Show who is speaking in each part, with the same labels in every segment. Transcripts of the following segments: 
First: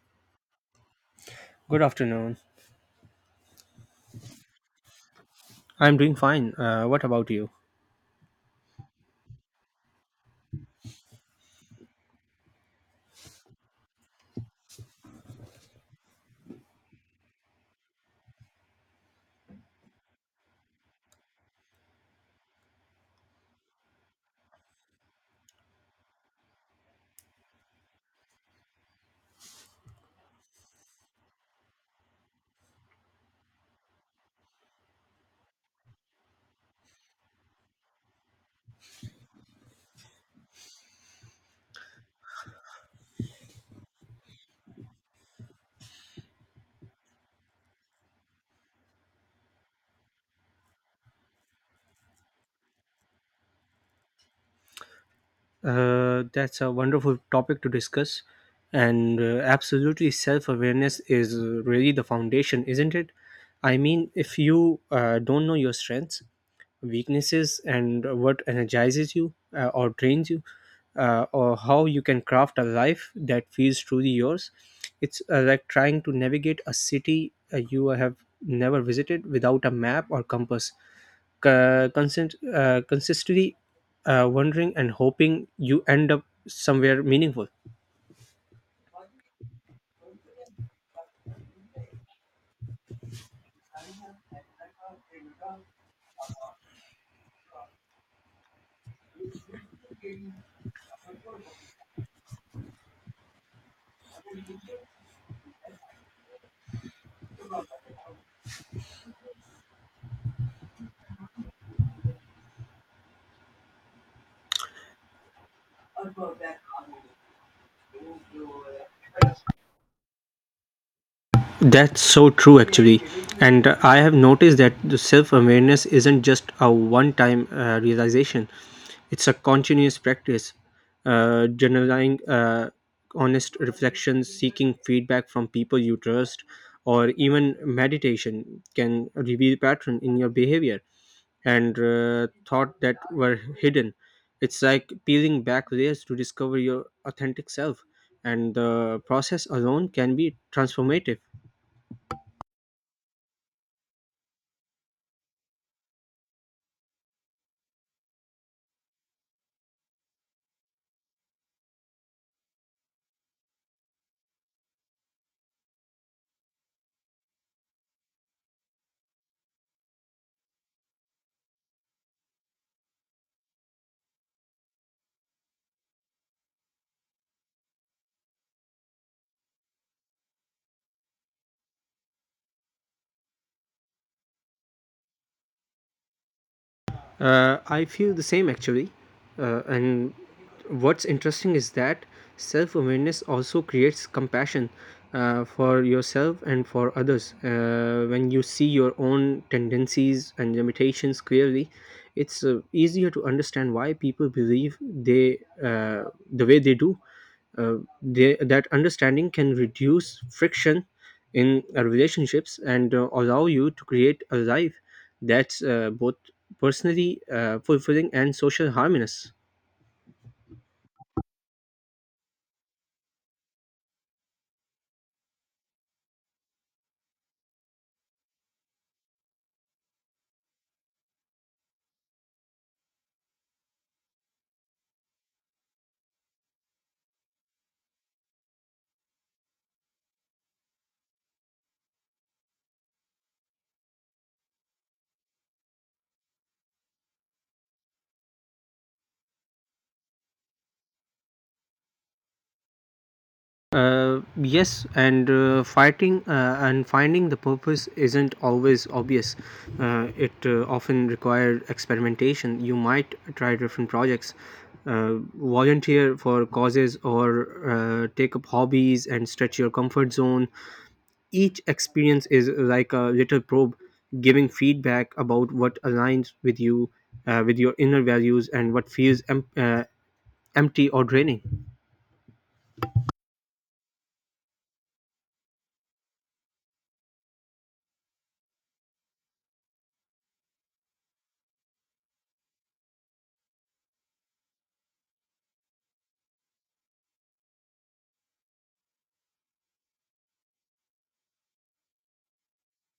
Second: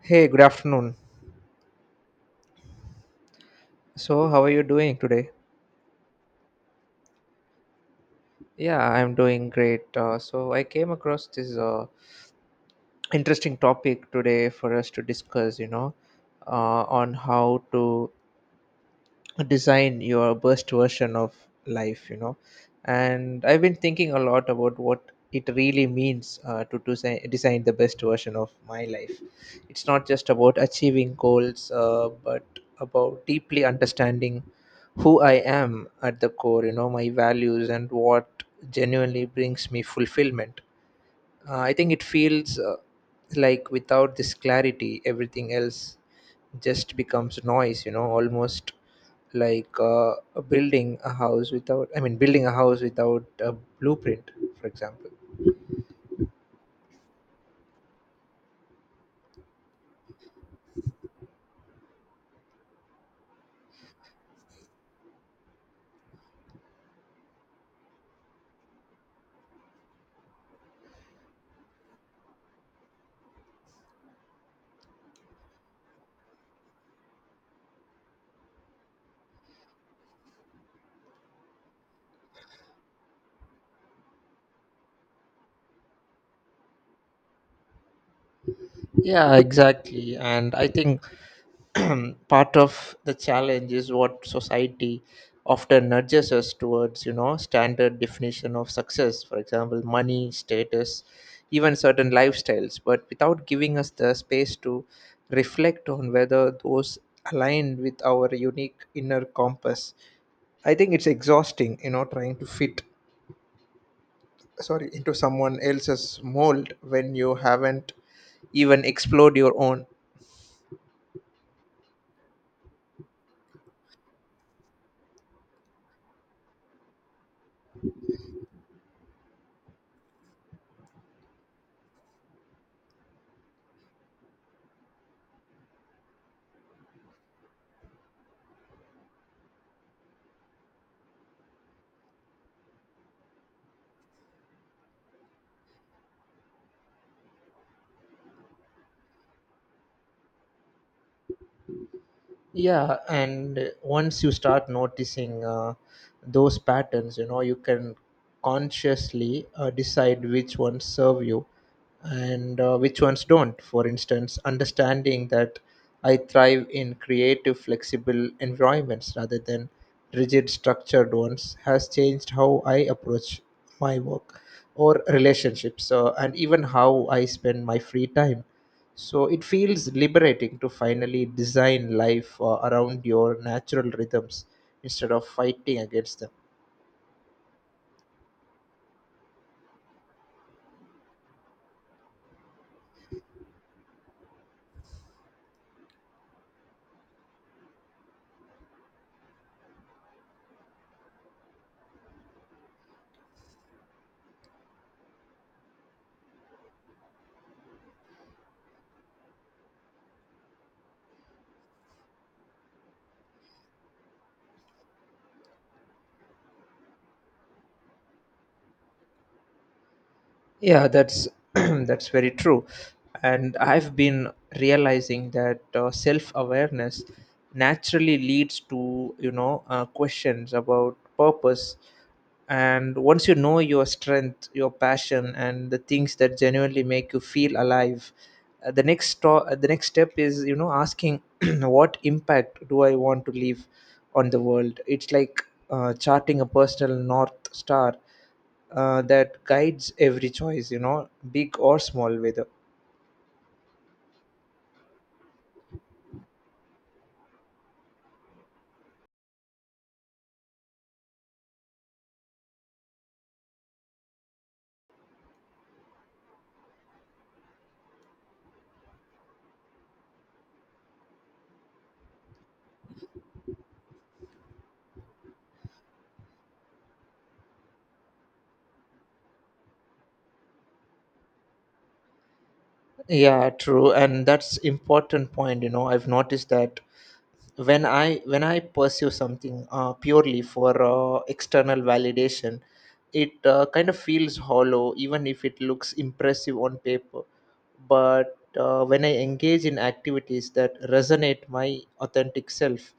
Speaker 1: Hey, good afternoon.
Speaker 2: Good afternoon.
Speaker 1: So, how are you doing today?
Speaker 2: I'm doing fine. What about you?
Speaker 1: Yeah, I'm doing great. So, I came across this interesting topic today for us to discuss, on how to design your best version of life. And I've been thinking a lot about what it really means to design the best version of my life. It's not just about achieving goals but about deeply understanding who I am at the core, you know, my values and what genuinely brings me fulfillment. I think it feels like without this clarity, everything else just becomes noise, you know, almost like building a house without, I mean, building a house without a blueprint, for example.
Speaker 2: That's a wonderful topic to discuss. And absolutely, self awareness is really the foundation, isn't it? I mean, if you don't know your strengths, weaknesses, and what energizes you or drains you, or how you can craft a life that feels truly yours. It's like trying to navigate a city you have never visited without a map or compass, consistently wondering and hoping you end up somewhere meaningful.
Speaker 1: Yeah, exactly. And I think part of the challenge is what society often nudges us towards, you know, standard definition of success, for example money, status, even certain lifestyles, but without giving us the space to reflect on whether those align with our unique inner compass. I think it's exhausting, you know, trying to fit sorry into someone else's mold when you haven't even explored your own.
Speaker 2: That's so true, actually. And I have noticed that the self awareness isn't just a one time realization. It's a continuous practice. Journaling, honest reflections, seeking feedback from people you trust, or even meditation can reveal pattern in your behavior and thought that were hidden. It's like peeling back layers to discover your authentic self, and the process alone can be transformative.
Speaker 1: Yeah, and once you start noticing those patterns, you know, you can consciously decide which ones serve you and which ones don't. For instance, understanding that I thrive in creative, flexible environments rather than rigid, structured ones has changed how I approach my work or relationships, and even how I spend my free time. So it feels liberating to finally design life around your natural rhythms instead of fighting against them.
Speaker 2: I feel the same actually. And what's interesting is that self awareness also creates compassion for yourself and for others. When you see your own tendencies and limitations clearly, it's easier to understand why people believe uh, the way they do. Uh, that understanding can reduce friction in relationships and allow you to create a life that's both personally fulfilling and social harmonious.
Speaker 1: Yeah, that's that's very true. And I've been realizing that self-awareness naturally leads to, you know, questions about purpose. And once you know your strength, your passion, and the things that genuinely make you feel alive, the next step is, you know, asking what impact do I want to leave on the world? It's like charting a personal north star that guides every choice, you know, big or small, whether
Speaker 2: Yes, and fighting and finding the purpose isn't always obvious. It often required experimentation. You might try different projects, volunteer for causes, or take up hobbies and stretch your comfort zone. Each experience is like a little probe, giving feedback about what aligns with you, with your inner values and what feels empty or draining.
Speaker 1: yeah true. And that's important point, you know, I've noticed that when I pursue something purely for external validation, it kind of feels hollow even if it looks impressive on paper. But when I engage in activities that resonate my authentic self,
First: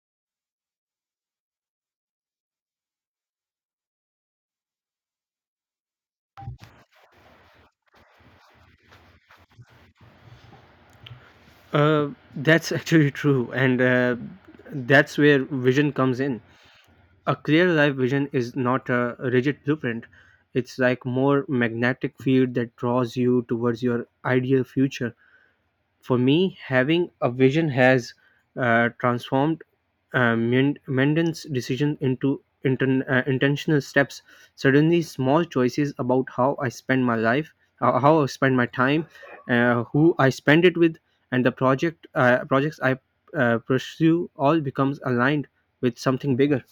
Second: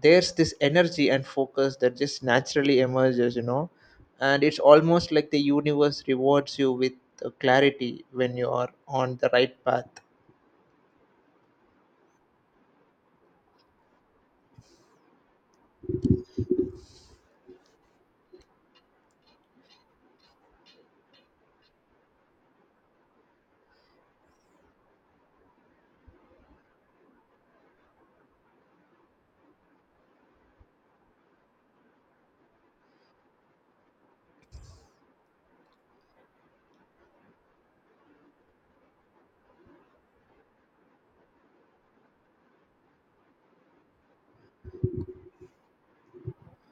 Speaker 1: there's this energy and focus that just naturally emerges, you know, and it's almost like the universe rewards you with clarity when you are on the right path.
Speaker 2: Uh, that's actually true, and that's where vision comes in. A clear life vision is not a rigid blueprint. It's like more magnetic field that draws you towards your ideal future. For me, having a vision has transformed Menden's decision into intentional steps. Suddenly, small choices about how I spend my life, how I spend my time, who I spend it with, and the projects I pursue all becomes aligned with something bigger.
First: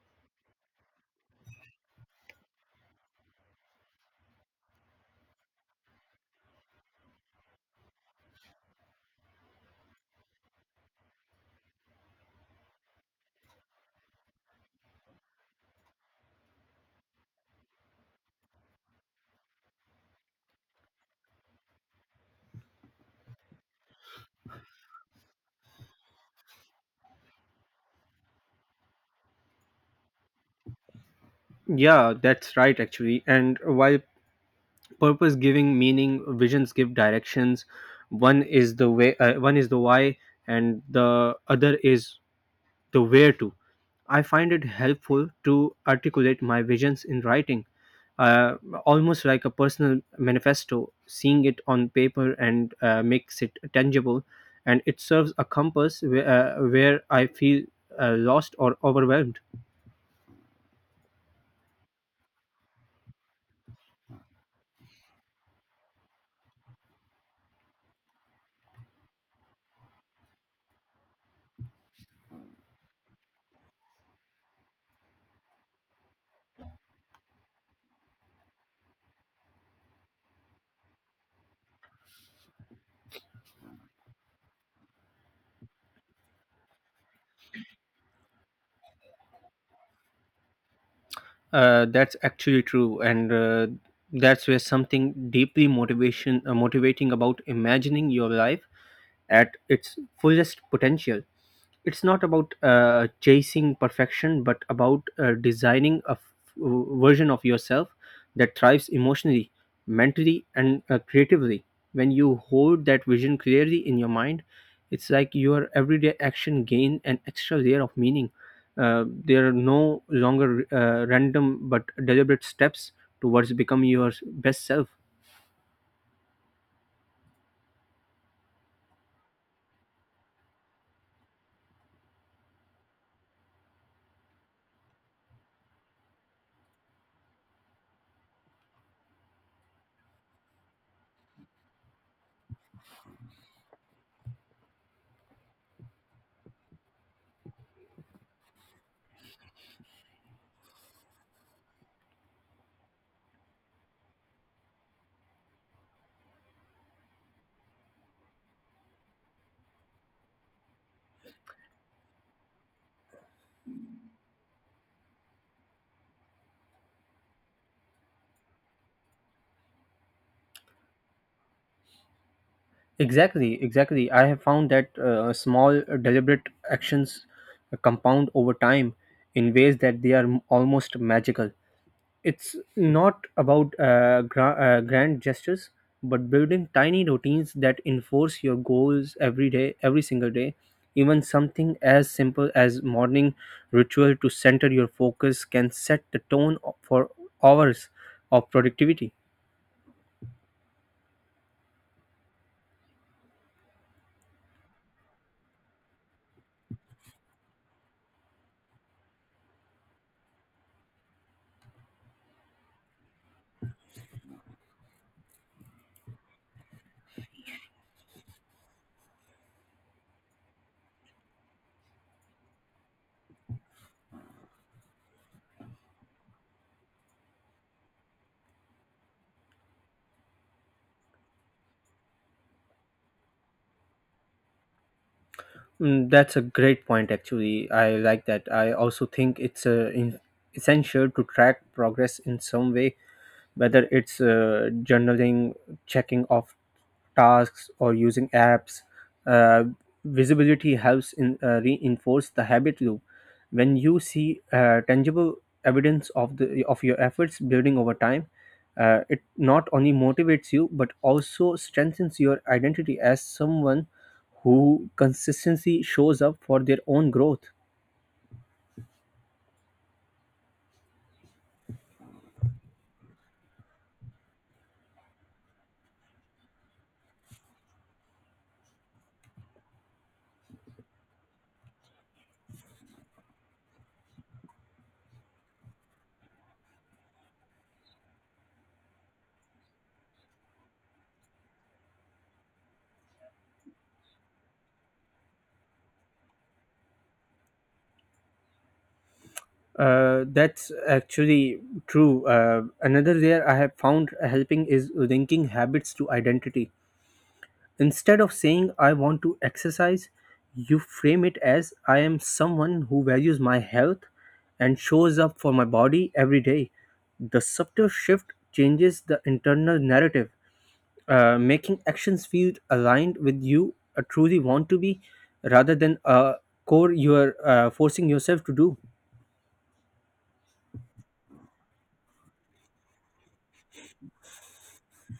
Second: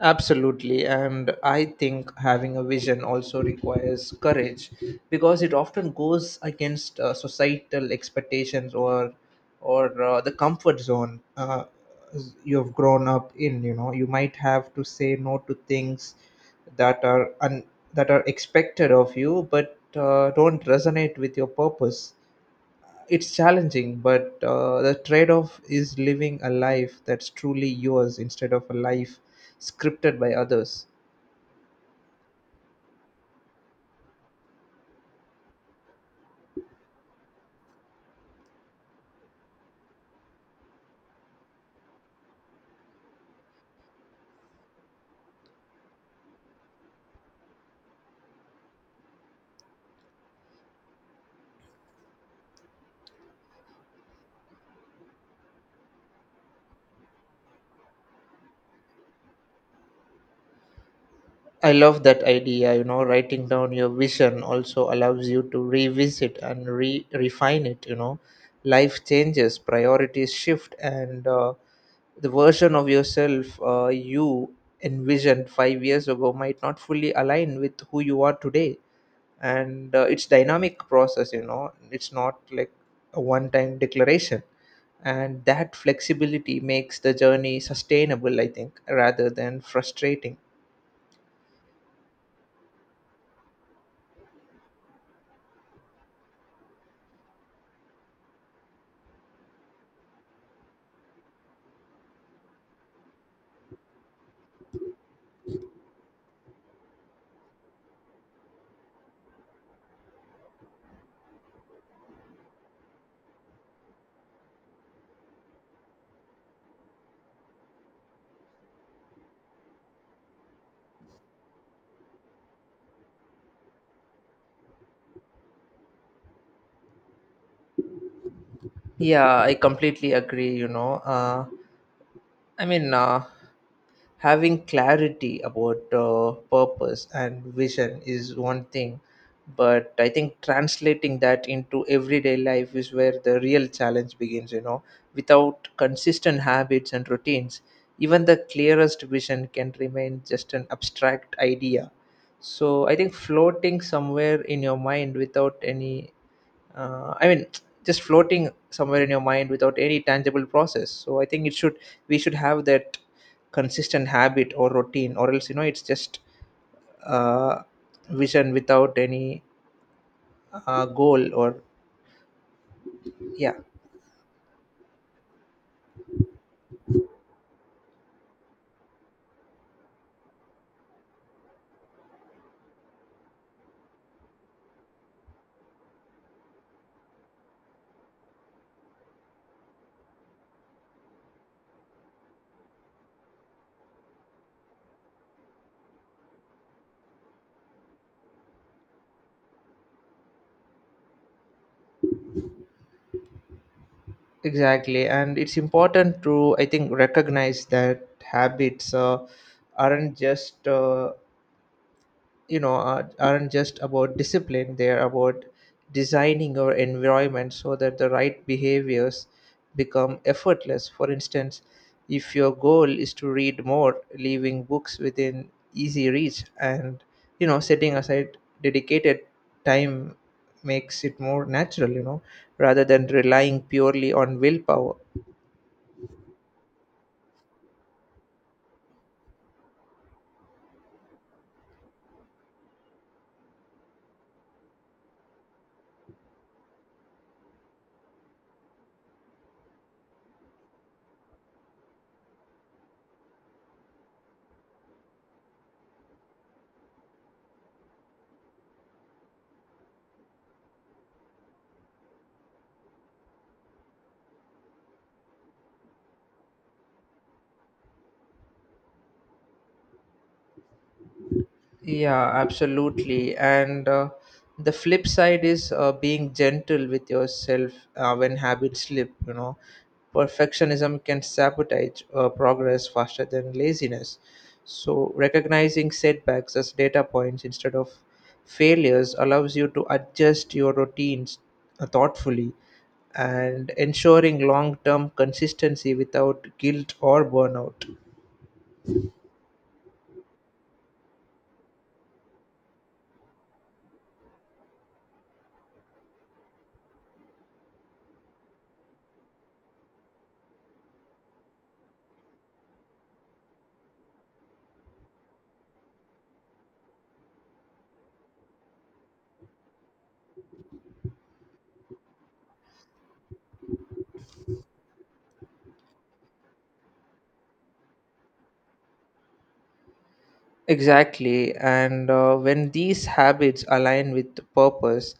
Speaker 1: Absolutely, and I think having a vision also requires courage because it often goes against societal expectations or the comfort zone you've grown up in. You know, you might have to say no to things that are un- that are expected of you, but don't resonate with your purpose. It's challenging, but the trade off is living a life that's truly yours instead of a life scripted by others.
Speaker 2: Yeah, that's right actually. And while purpose giving meaning, visions give directions. One is the way, one is the why, and the other is the where to. I find it helpful to articulate my visions in writing, uh, almost like a personal manifesto. Seeing it on paper and makes it tangible, and it serves a compass where I feel lost or overwhelmed.
Speaker 1: I love that idea. You know, writing down your vision also allows you to revisit and refine it. You know, life changes, priorities shift, and the version of yourself you envisioned 5 years ago might not fully align with who you are today. And it's dynamic process. You know, it's not like a one-time declaration. And that flexibility makes the journey sustainable, I think, rather than frustrating.
Speaker 2: That's actually true, and that's where something deeply motivation motivating about imagining your life at its fullest potential. It's not about chasing perfection, but about designing a version of yourself that thrives emotionally, mentally, and creatively. When you hold that vision clearly in your mind, it's like your everyday action gain an extra layer of meaning. They are no longer random but deliberate steps towards becoming your best self.
Speaker 1: Yeah, I completely agree. You know, I mean, uh, having clarity about purpose and vision is one thing, but I think translating that into everyday life is where the real challenge begins. You know, without consistent habits and routines, even the clearest vision can remain just an abstract idea. So I think floating somewhere in your mind without any I mean just floating somewhere in your mind without any tangible process. So I think it should we should have that consistent habit or routine, or else, you know, it's just uh, vision without any goal or yeah
Speaker 2: Exactly, exactly. I have found that small, deliberate actions compound over time in ways that they are almost magical. It's not about grand gestures, but building tiny routines that enforce your goals every day, every single day. Even something as simple as morning ritual to center your focus can set the tone for hours of productivity.
Speaker 1: exactly. And it's important to, I think, recognize that habits aren't just aren't just about discipline. They're about designing our environment so that the right behaviors become effortless. For instance, if your goal is to read more, leaving books within easy reach and, you know, setting aside dedicated time makes it more natural, you know, rather than relying purely on willpower.
Speaker 2: That's a great point, actually. I like that. I also think it's essential to track progress in some way, whether it's journaling, checking off tasks, or using apps. Uh, visibility helps in reinforce the habit loop. When you see tangible evidence of your efforts building over time, it not only motivates you but also strengthens your identity as someone who consistently shows up for their own growth.
Speaker 1: Yeah, absolutely. And the flip side is being gentle with yourself when habits slip, you know. Perfectionism can sabotage progress faster than laziness. So, recognizing setbacks as data points instead of failures allows you to adjust your routines thoughtfully and ensuring long term consistency without guilt or burnout.
Speaker 2: That's actually true. Another layer I have found helping is linking habits to identity. Instead of saying I want to exercise, you frame it as I am someone who values my health and shows up for my body every day. The subtle shift changes the internal narrative, making actions feel aligned with you truly want to be rather than a core you are forcing yourself to do.
Speaker 1: Exactly. And when these habits align with purpose,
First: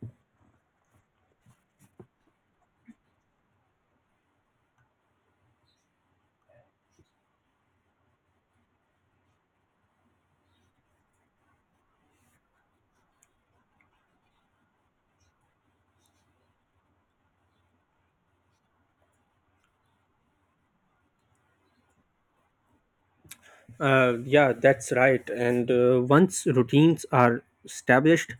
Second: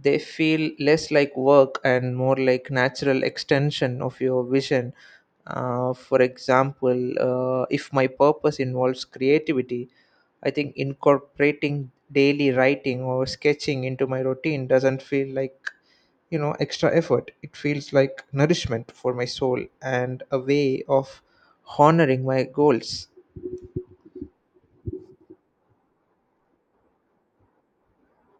Speaker 1: they feel less like work and more like natural extension of your vision. For example, if my purpose involves creativity, I think incorporating daily writing or sketching into my routine doesn't feel like, you know, extra effort. It feels like nourishment for my soul and a way of honoring my goals.
Speaker 2: Yeah, that's right. And once routines are established,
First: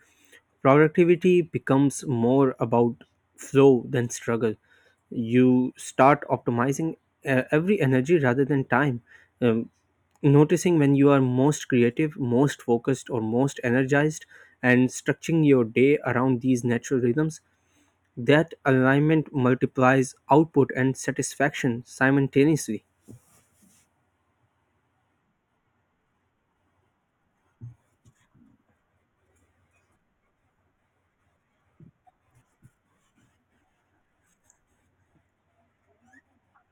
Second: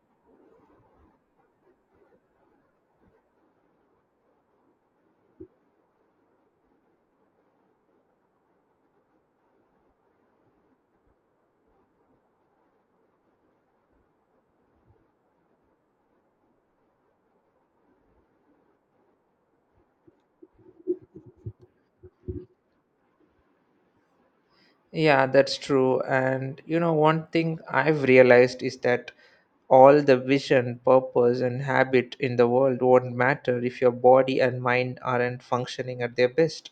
Speaker 2: productivity becomes more about flow than struggle. You start optimizing every energy rather than time, um, noticing when you are most creative, most focused, or most energized, and structuring your day around these natural rhythms. That alignment multiplies output and satisfaction simultaneously.
Speaker 1: Yeah, that's true. And you know, one thing I've realized is that all the vision, purpose, and habit in the world won't matter if your body and mind aren't functioning at their best.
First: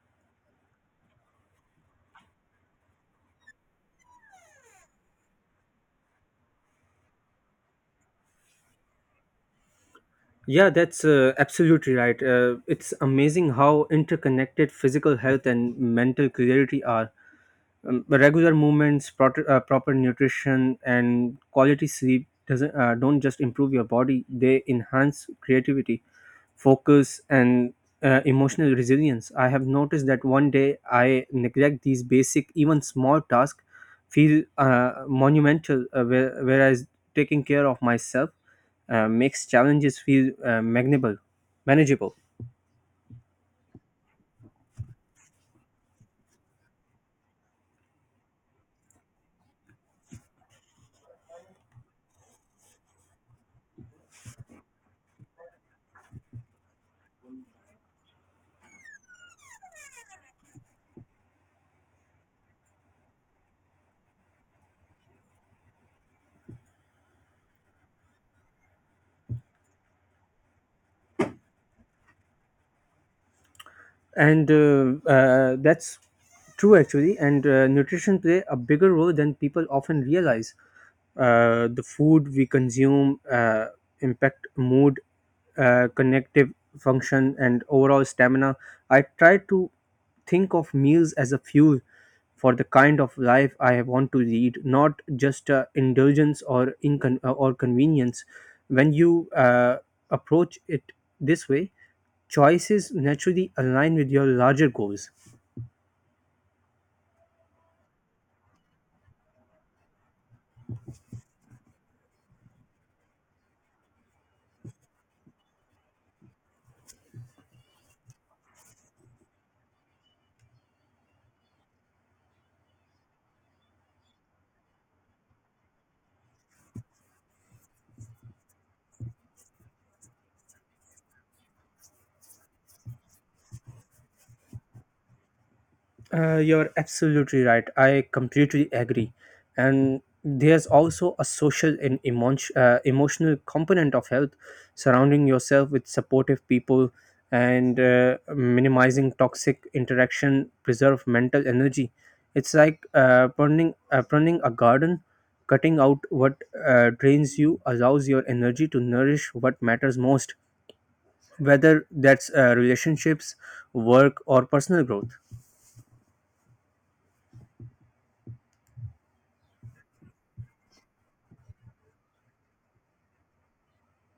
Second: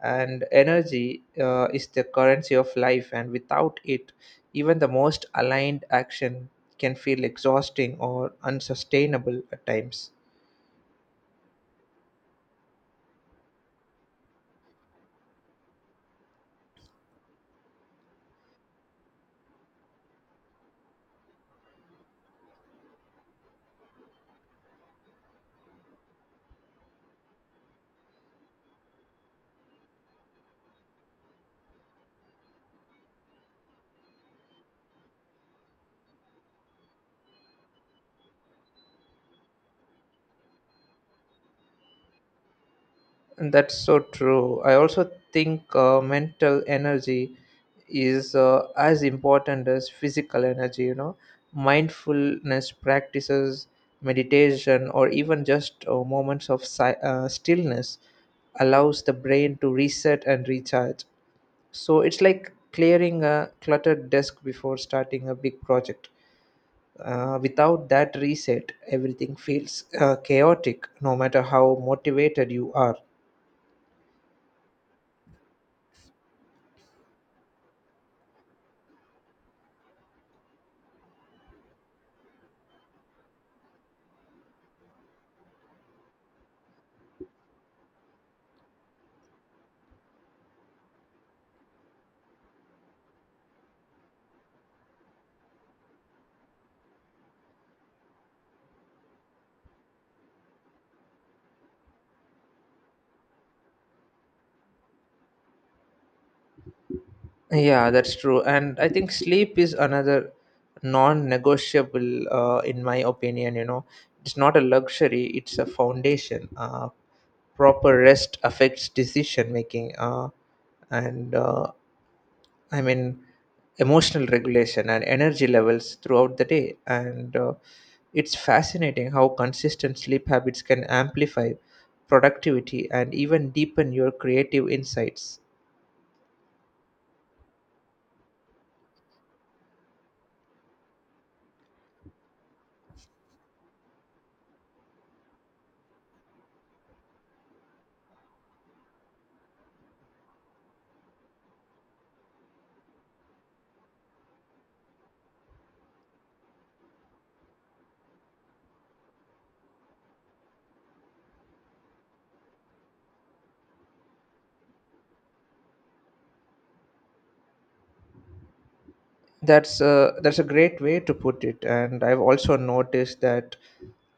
Speaker 1: And energy is the currency of life, and without it, even the most aligned action can feel exhausting or unsustainable at times.
Speaker 2: Yeah, that's absolutely right. It's amazing how interconnected physical health and mental clarity are. The regular movements, proper, proper nutrition, and quality sleep doesn't don't just improve your body; they enhance creativity, focus, and emotional resilience. I have noticed that one day I neglect these basic, even small tasks, feel monumental, whereas taking care of myself makes challenges feel manageable. Manageable.
Speaker 1: That's so true. I also think mental energy is as important as physical energy, you know. Mindfulness practices, meditation, or even just stillness allows the brain to reset and recharge. So it's like clearing a cluttered desk before starting a big project. Without that reset, everything feels chaotic, no matter how motivated you are.
Speaker 2: And that's true actually. And nutrition play a bigger role than people often realize. The food we consume impact mood, connective function, and overall stamina. I try to think of meals as a fuel for the kind of life I want to lead, not just indulgence or convenience. When you approach it this way, choices naturally align with your larger goals.
Speaker 1: Yeah, that's true. And I think sleep is another non negotiable, in my opinion. You know, it's not a luxury, it's a foundation. Proper rest affects decision making and, uh, I mean, emotional regulation and energy levels throughout the day. And it's fascinating how consistent sleep habits can amplify productivity and even deepen your creative insights.
Speaker 2: You're absolutely right. I completely agree. And there's also a social and emotional component of health. Surrounding yourself with supportive people and minimizing toxic interaction, preserve mental energy. It's like pruning a garden. Cutting out what drains you allows your energy to nourish what matters most, whether that's relationships, work, or personal growth.
Speaker 1: That's a great way to put it. And I've also noticed that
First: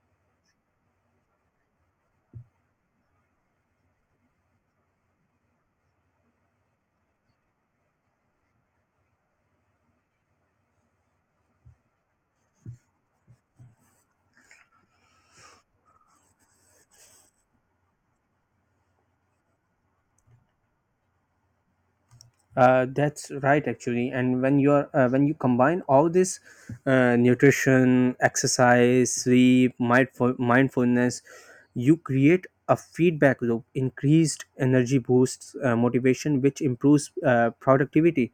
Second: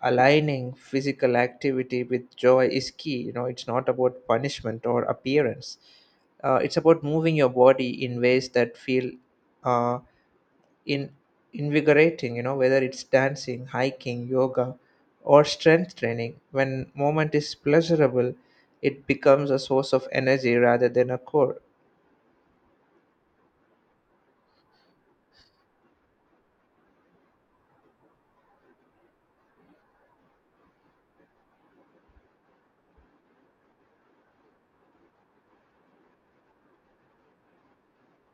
Speaker 1: aligning physical activity with joy is key. You know, it's not about punishment or appearance. It's about moving your body in ways that feel uh, in invigorating. You know, whether it's dancing, hiking, yoga, or strength training. When moment is pleasurable, it becomes a source of energy rather than a chore.
Speaker 2: That's right, actually. And when you combine all this nutrition, exercise, sleep, mindfulness, you create a feedback loop. Increased energy boosts motivation, which improves productivity,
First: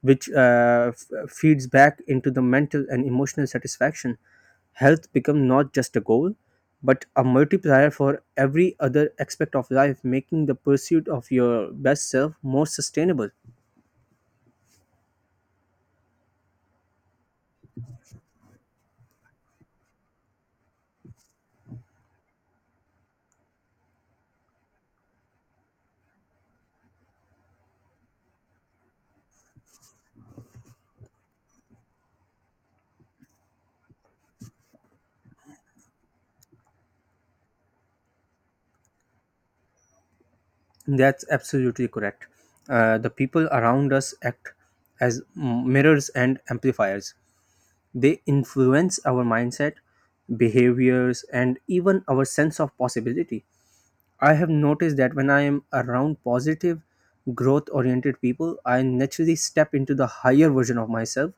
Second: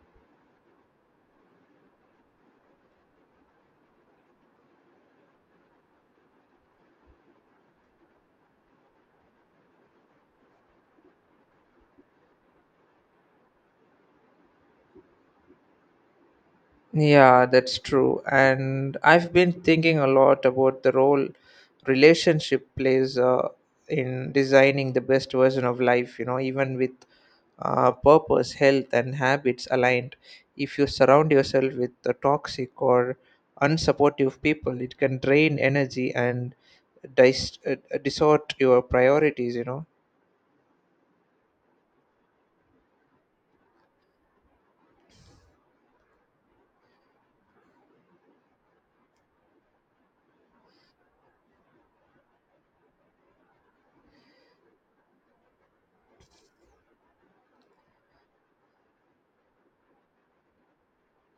Speaker 2: which feeds back into the mental and emotional satisfaction. Health become not just a goal, but a multiplier for every other aspect of life, making the pursuit of your best self more sustainable.
Speaker 1: Yeah, that's true. And I've been thinking a lot about the role relationship plays in designing the best version of life, you know, even with purpose, health, and habits aligned. If you surround yourself with the toxic or unsupportive people, it can drain energy and distort your priorities, you know.
Speaker 2: That's absolutely correct. The people around us act as mirrors and amplifiers. They influence our mindset, behaviors, and even our sense of possibility. I have noticed that when I am around positive, growth oriented people, I naturally step into the higher version of myself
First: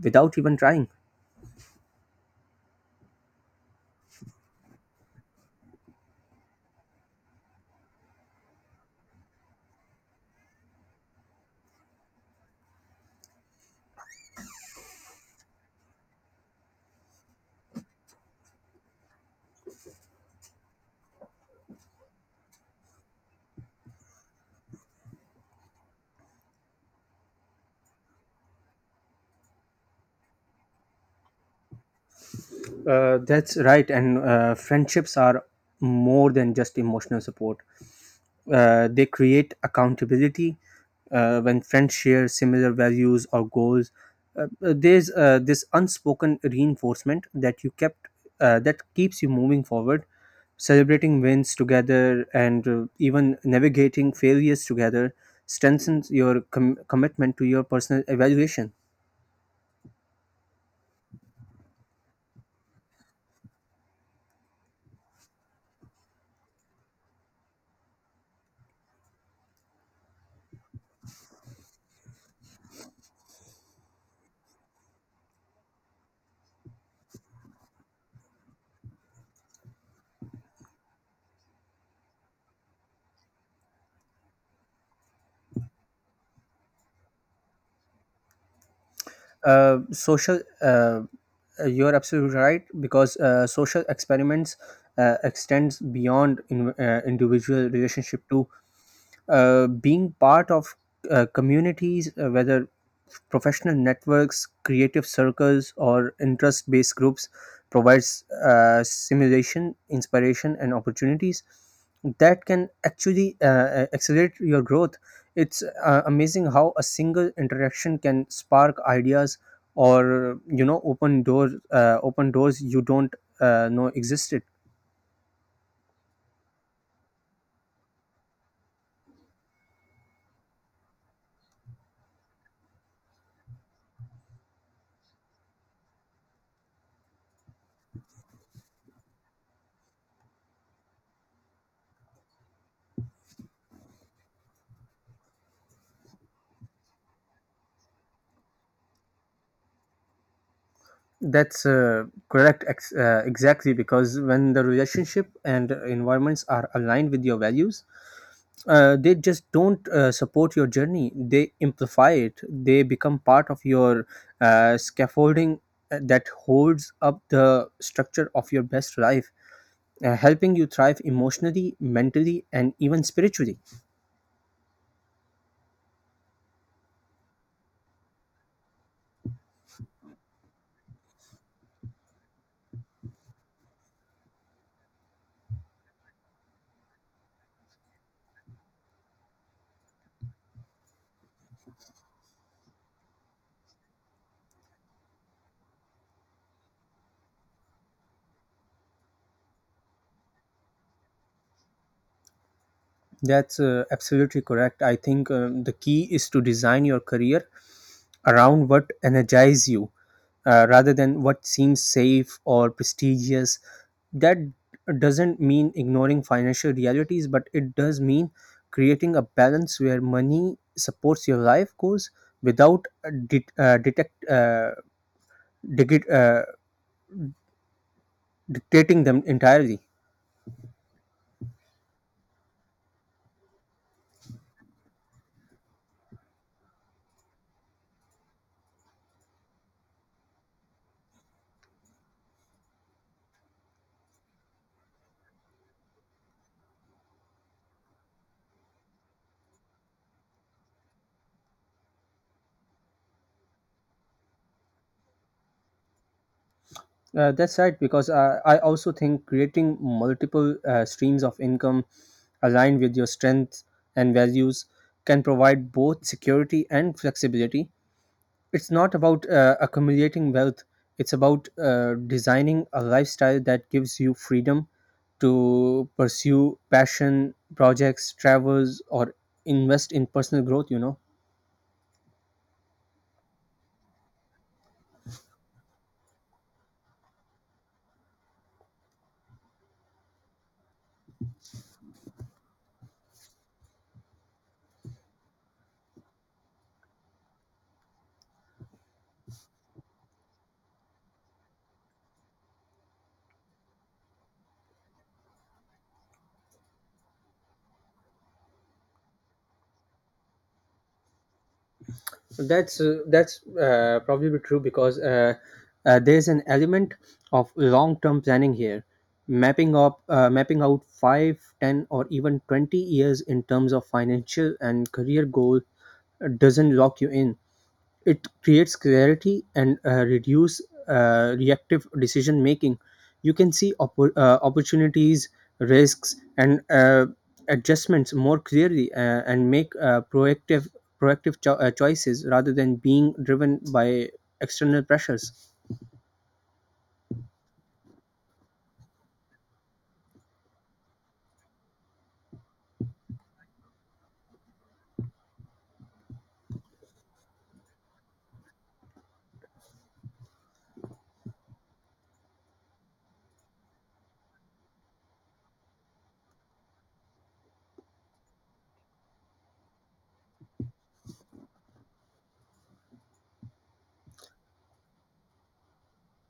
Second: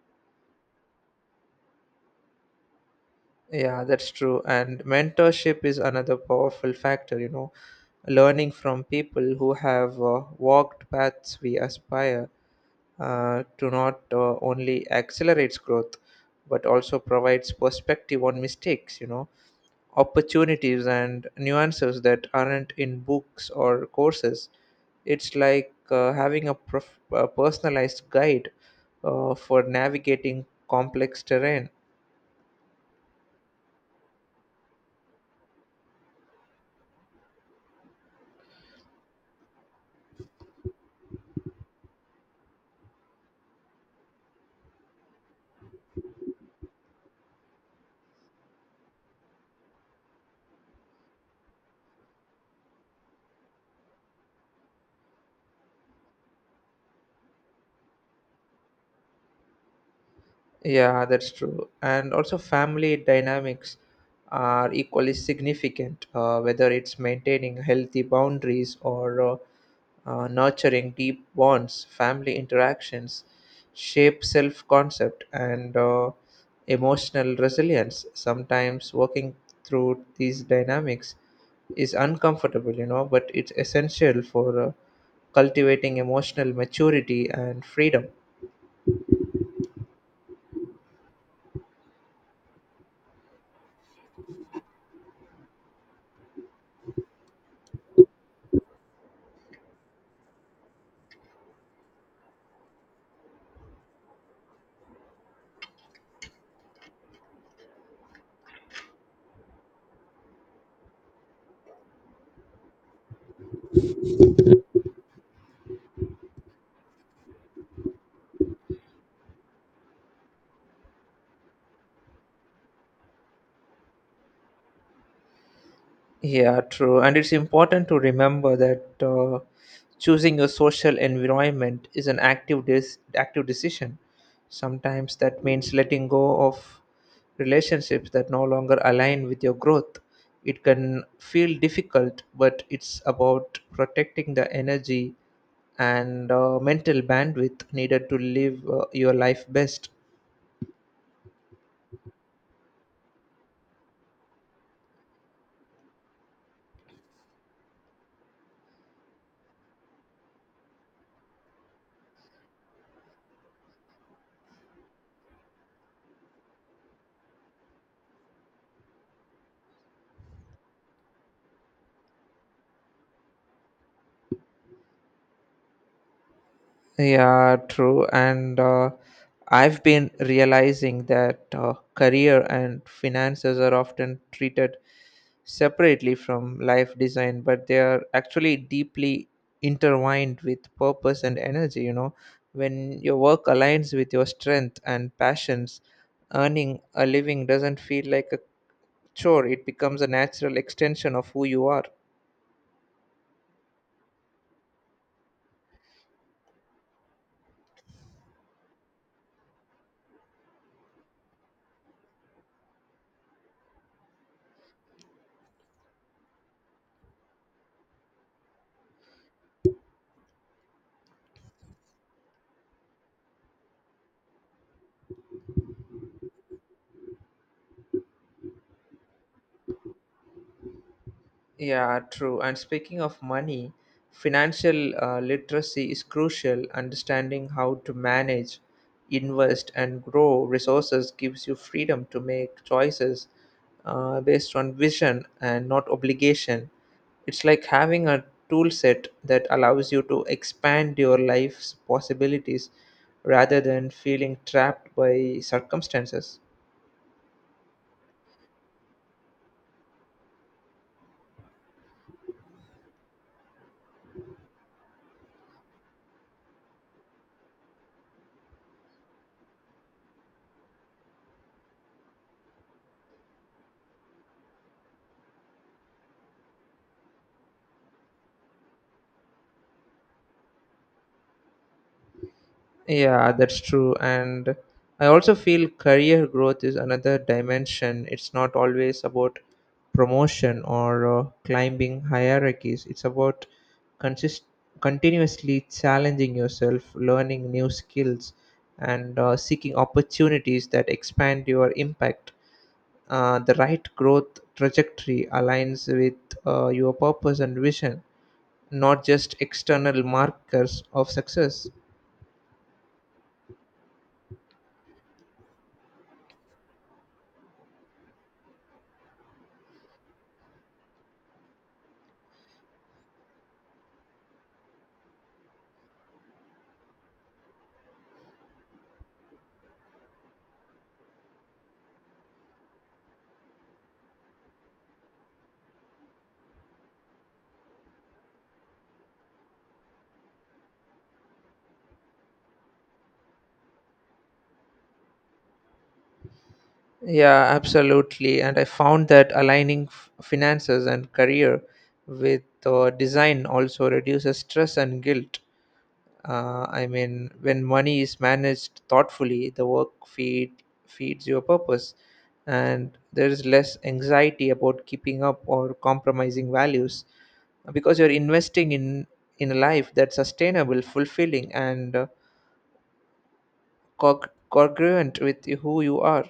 Speaker 2: without even trying.
Speaker 1: Yeah, that's true. And mentorship is another powerful factor, you know, learning from people who have walked paths we aspire to not only accelerates growth, but also provides perspective on mistakes, you know, opportunities and nuances that aren't in books or courses. It's like having a, a personalized guide for navigating complex terrain.
Speaker 2: That's right, and friendships are more than just emotional support. They create accountability when friends share similar values or goals. There's this unspoken reinforcement that keeps you moving forward. Celebrating wins together, and even navigating failures together strengthens your commitment to your personal evaluation.
Speaker 1: Yeah, that's true. And also, family dynamics are equally significant, whether it's maintaining healthy boundaries or nurturing deep bonds, family interactions shape self concept and emotional resilience. Sometimes working through these dynamics is uncomfortable, you know, but it's essential for cultivating emotional maturity and freedom.
Speaker 2: Social you're absolutely right, because social experiments extends beyond individual relationship too. Being part of communities, whether professional networks, creative circles, or interest based groups, provides stimulation, inspiration, and opportunities that can actually accelerate your growth. It's amazing how a single interaction can spark ideas or open doors you don't know existed.
Speaker 1: Yeah, true. And it's important to remember that choosing a social environment is an active decision. Sometimes that means letting go of relationships that no longer align with your growth. It can feel difficult, but it's about protecting the energy and mental bandwidth needed to live your life best.
Speaker 2: That's correct. Exactly, because when the relationship and environments are aligned with your values, they just don't support your journey. They amplify it. They become part of your scaffolding that holds up the structure of your best life, helping you thrive emotionally, mentally, and even spiritually.
Speaker 1: Yeah, true. And I've been realizing that career and finances are often treated separately from life design, but they are actually deeply intertwined with purpose and energy. You know, when your work aligns with your strength and passions, earning a living doesn't feel like a chore, it becomes a natural extension of who you are.
Speaker 2: That's absolutely correct. I think the key is to design your career around what energize you, rather than what seems safe or prestigious. That doesn't mean ignoring financial realities, but it does mean creating a balance where money supports your life goals without digi- uh, dictating them entirely.
Speaker 1: Yeah, true. And speaking of money, financial literacy is crucial. Understanding how to manage, invest, and grow resources gives you freedom to make choices based on vision and not obligation. It's like having a tool set that allows you to expand your life's possibilities rather than feeling trapped by circumstances.
Speaker 2: That's right, because I also think creating multiple streams of income aligned with your strengths and values can provide both security and flexibility. It's not about accumulating wealth, it's about designing a lifestyle that gives you freedom to pursue passion, projects, travels, or invest in personal growth.
Speaker 1: Yeah, that's true. And I also feel career growth is another dimension. It's not always about promotion or climbing hierarchies, it's about consist- continuously challenging yourself, learning new skills, and seeking opportunities that expand your impact. The right growth trajectory aligns with your purpose and vision, not just external markers of success.
Speaker 2: That's probably true, because there's an element of long-term planning here. Mapping up mapping out 5, 10, or even 20 years in terms of financial and career goal doesn't lock you in. It creates clarity and reduce reactive decision making. You can see opportunities, risks, and adjustments more clearly, and make proactive choices rather than being driven by external pressures.
Speaker 1: Yeah, absolutely. And I found that aligning finances and career with design also reduces stress and guilt. When money is managed thoughtfully, the work feed feeds your purpose, and there is less anxiety about keeping up or compromising values because you're investing in a life that's sustainable, fulfilling, and congruent with who you are.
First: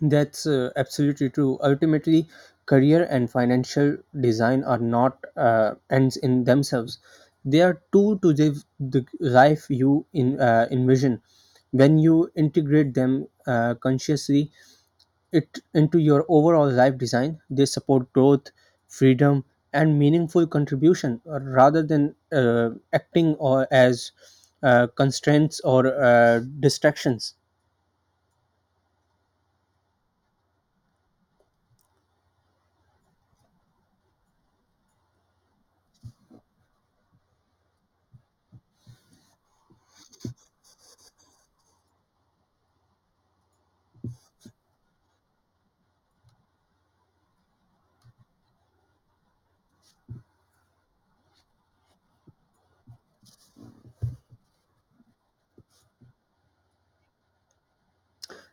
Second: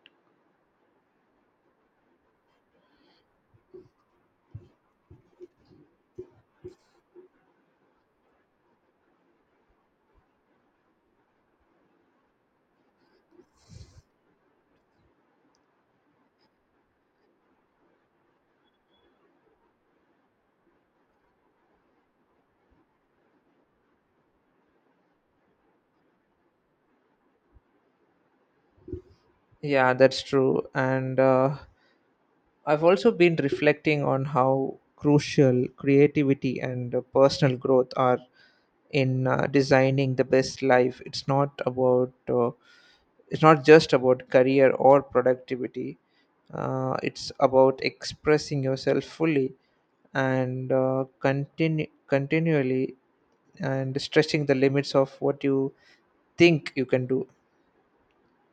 Speaker 2: That's absolutely true. Ultimately, career and financial design are not ends in themselves. They are tool to live the life you envision. When you integrate them consciously it into your overall life design, they support growth, freedom, and meaningful contribution, rather than acting or as constraints or distractions.
Speaker 1: Yeah, that's true. And I've also been reflecting on how crucial creativity and personal growth are in designing the best life. It's not just about career or productivity. It's about expressing yourself fully and continually and stretching the limits of what you think you can do.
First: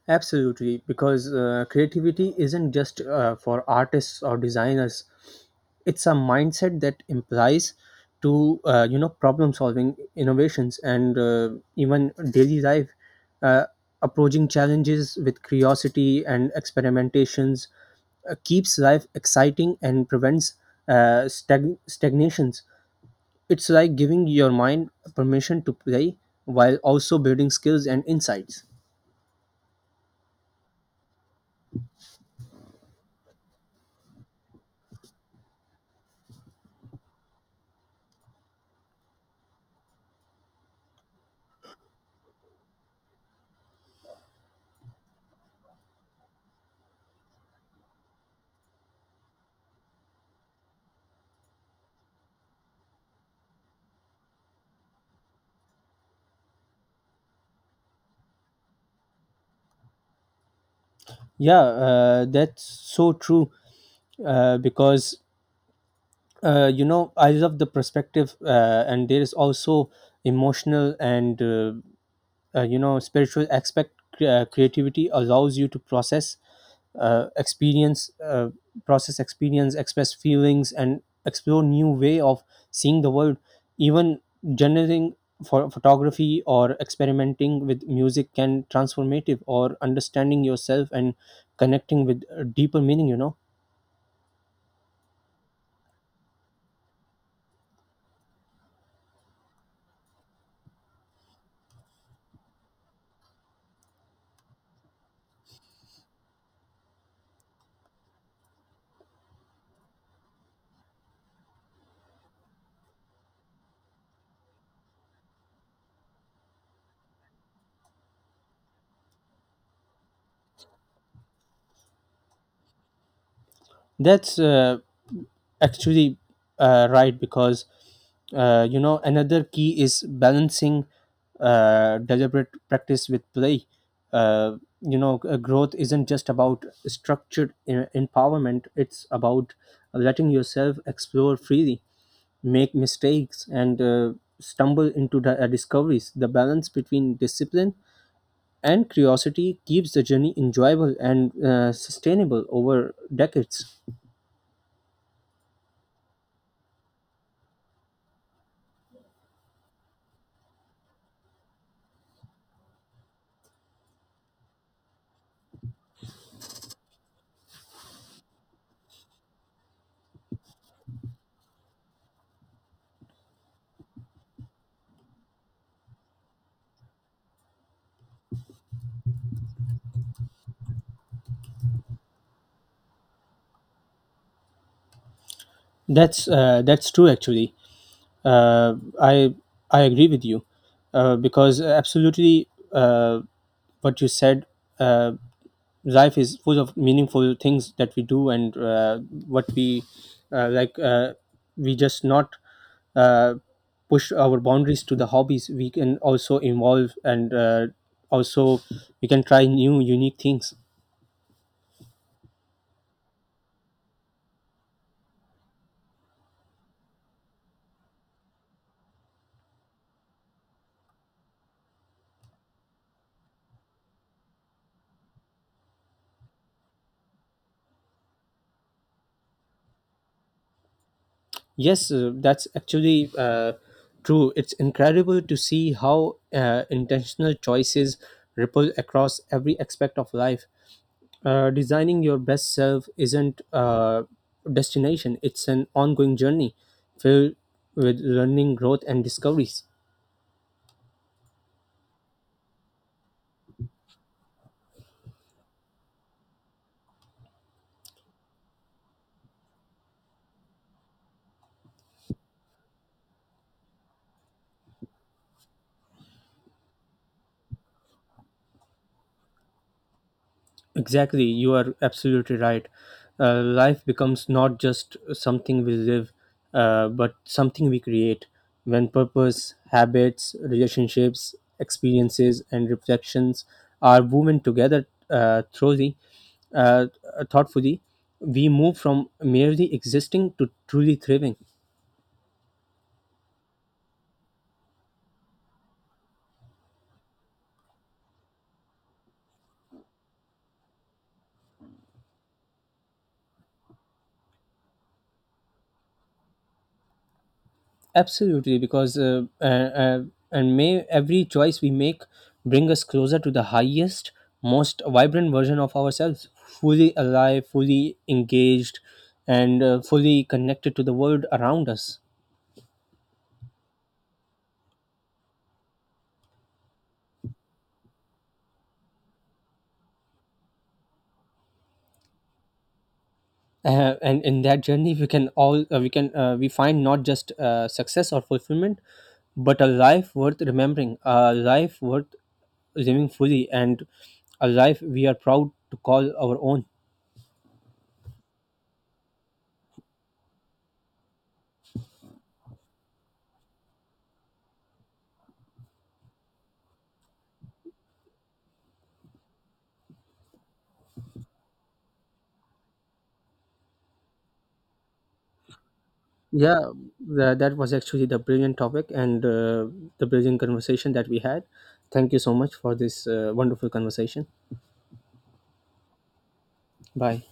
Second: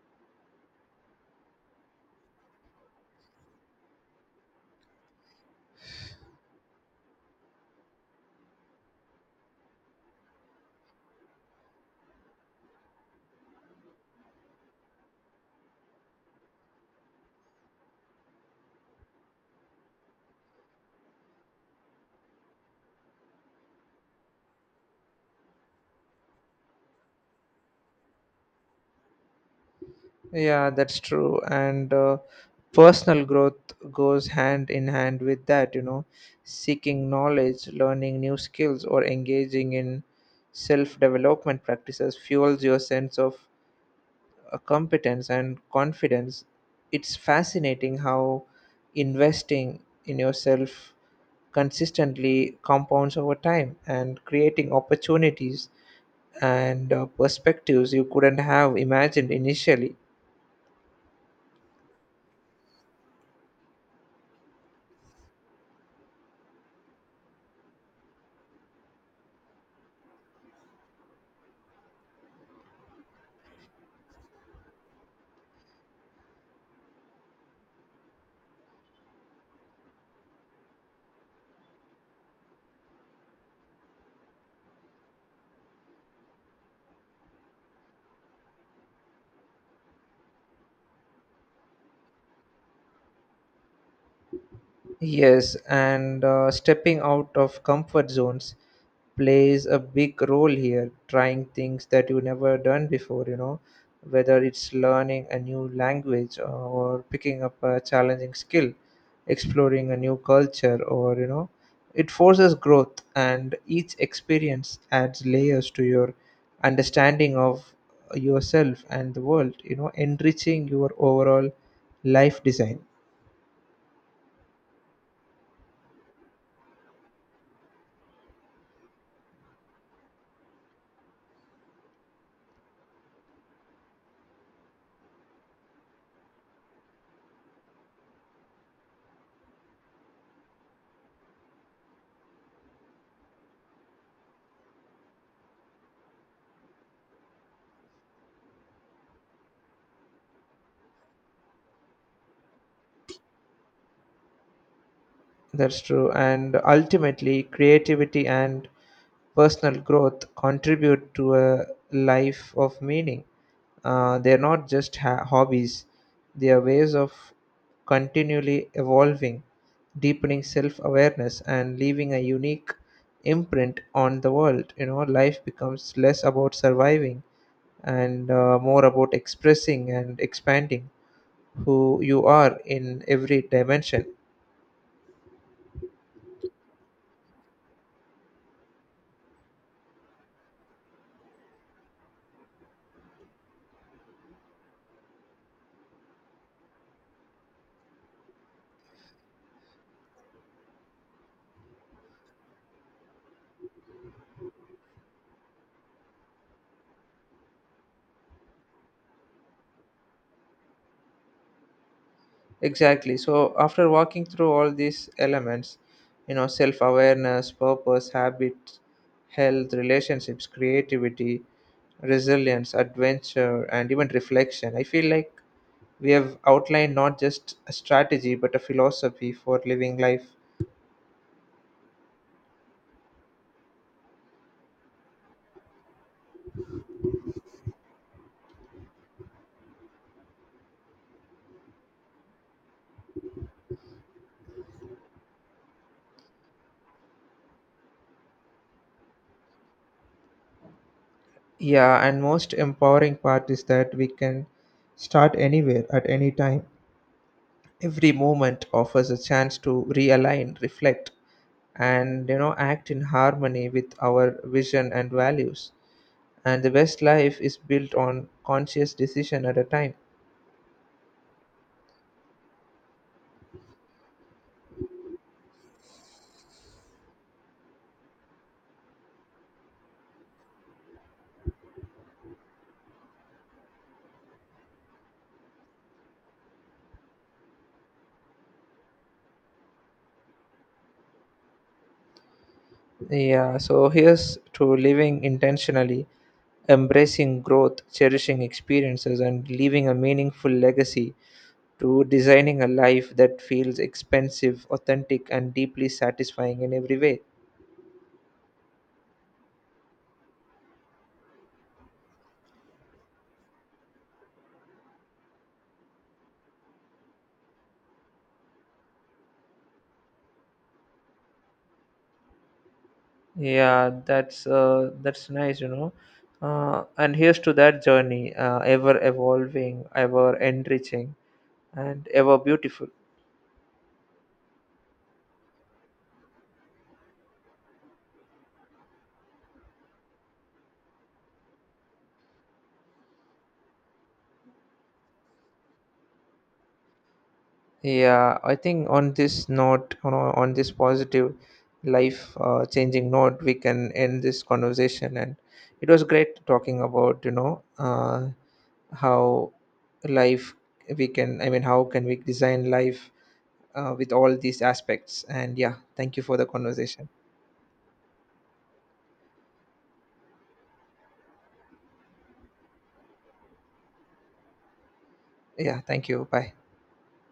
Speaker 2: Absolutely, because creativity isn't just for artists or designers. It's a mindset that implies to, problem solving, innovations, and even daily life. Uh, approaching challenges with curiosity and experimentations keeps life exciting and prevents stagnations. It's like giving your mind permission to play while also building skills and insights.
Speaker 1: Yeah, that's true. And personal growth goes hand in hand with that, you know, seeking knowledge, learning new skills, or engaging in self development practices fuels your sense of competence and confidence. It's fascinating how investing in yourself consistently compounds over time and creating opportunities and perspectives you couldn't have imagined initially.
Speaker 2: Yeah, that's so true. Uh, because I love the perspective, and there is also emotional and spiritual aspect. Creativity allows you to uh, experience uh, process experience, express feelings, and explore new way of seeing the world, even generating for photography or experimenting with music can transformative or understanding yourself and connecting with a deeper meaning.
Speaker 1: Yes, and stepping out of comfort zones plays a big role here, trying things that you never done before, you know, whether it's learning a new language or picking up a challenging skill, exploring a new culture, or, you know, it forces growth, and each experience adds layers to your understanding of yourself and the world, you know, enriching your overall life design.
Speaker 2: That's actually right, because another key is balancing deliberate practice with play. Growth isn't just about structured empowerment. It's about letting yourself explore freely, make mistakes, and stumble into the discoveries. The balance between discipline and curiosity keeps the journey enjoyable and sustainable over decades.
Speaker 1: That's true. And ultimately, creativity and personal growth contribute to a life of meaning. They're not just hobbies, they are ways of continually evolving, deepening self awareness, and leaving a unique imprint on the world. You know, life becomes less about surviving and more about expressing and expanding who you are in every dimension.
Speaker 2: That's true actually. Uh, I I agree with you, because absolutely what you said. Uh, life is full of meaningful things that we do and what we like. We just not uh, push our boundaries to the hobbies. We can also involve and also we can try new unique things.
Speaker 1: Exactly. So after walking through all these elements, you know, self awareness, purpose, habit, health, relationships, creativity, resilience, adventure, and even reflection, I feel like we have outlined not just a strategy but a philosophy for living life.
Speaker 2: Yes, that's actually true. It's incredible to see how intentional choices ripple across every aspect of life. Designing your best self isn't a destination, it's an ongoing journey filled with learning, growth, and discoveries.
Speaker 1: Yeah, and most empowering part is that we can start anywhere at any time. Every moment offers a chance to realign, reflect, and, you know, act in harmony with our vision and values, and the best life is built on conscious decision at a time.
Speaker 2: Exactly, you are absolutely right. Life becomes not just something we live, but something we create. When purpose, habits, relationships, experiences, and reflections are woven together thoroughly, uh, thoughtfully, we move from merely existing to truly thriving.
Speaker 1: Yeah, so here's to living intentionally, embracing growth, cherishing experiences, and leaving a meaningful legacy, to designing a life that feels expensive, authentic, and deeply satisfying in every way.
Speaker 2: Absolutely, because and may every choice we make bring us closer to the highest, most vibrant version of ourselves, fully alive, fully engaged, and fully connected to the world around us.
Speaker 1: Yeah, that's nice, you know, and here's to that journey, ever evolving, ever enriching, and ever beautiful.
Speaker 2: And in that journey, we can all we can we find not just success or fulfillment, but a life worth remembering, a life worth living fully, and a life we are proud to call our own.
Speaker 1: Yeah, I think on this note, you know, on this positive, life changing note, we can end this conversation. And it was great talking about, you know, how life we can, I mean, how can we design life with all these aspects. And yeah, thank you for the
Speaker 2: Yeah,
Speaker 1: conversation.
Speaker 2: that was actually the brilliant topic and the brilliant conversation that we had. Thank you so much for this wonderful conversation.
Speaker 1: Yeah, thank you. Bye.
Speaker 2: Bye.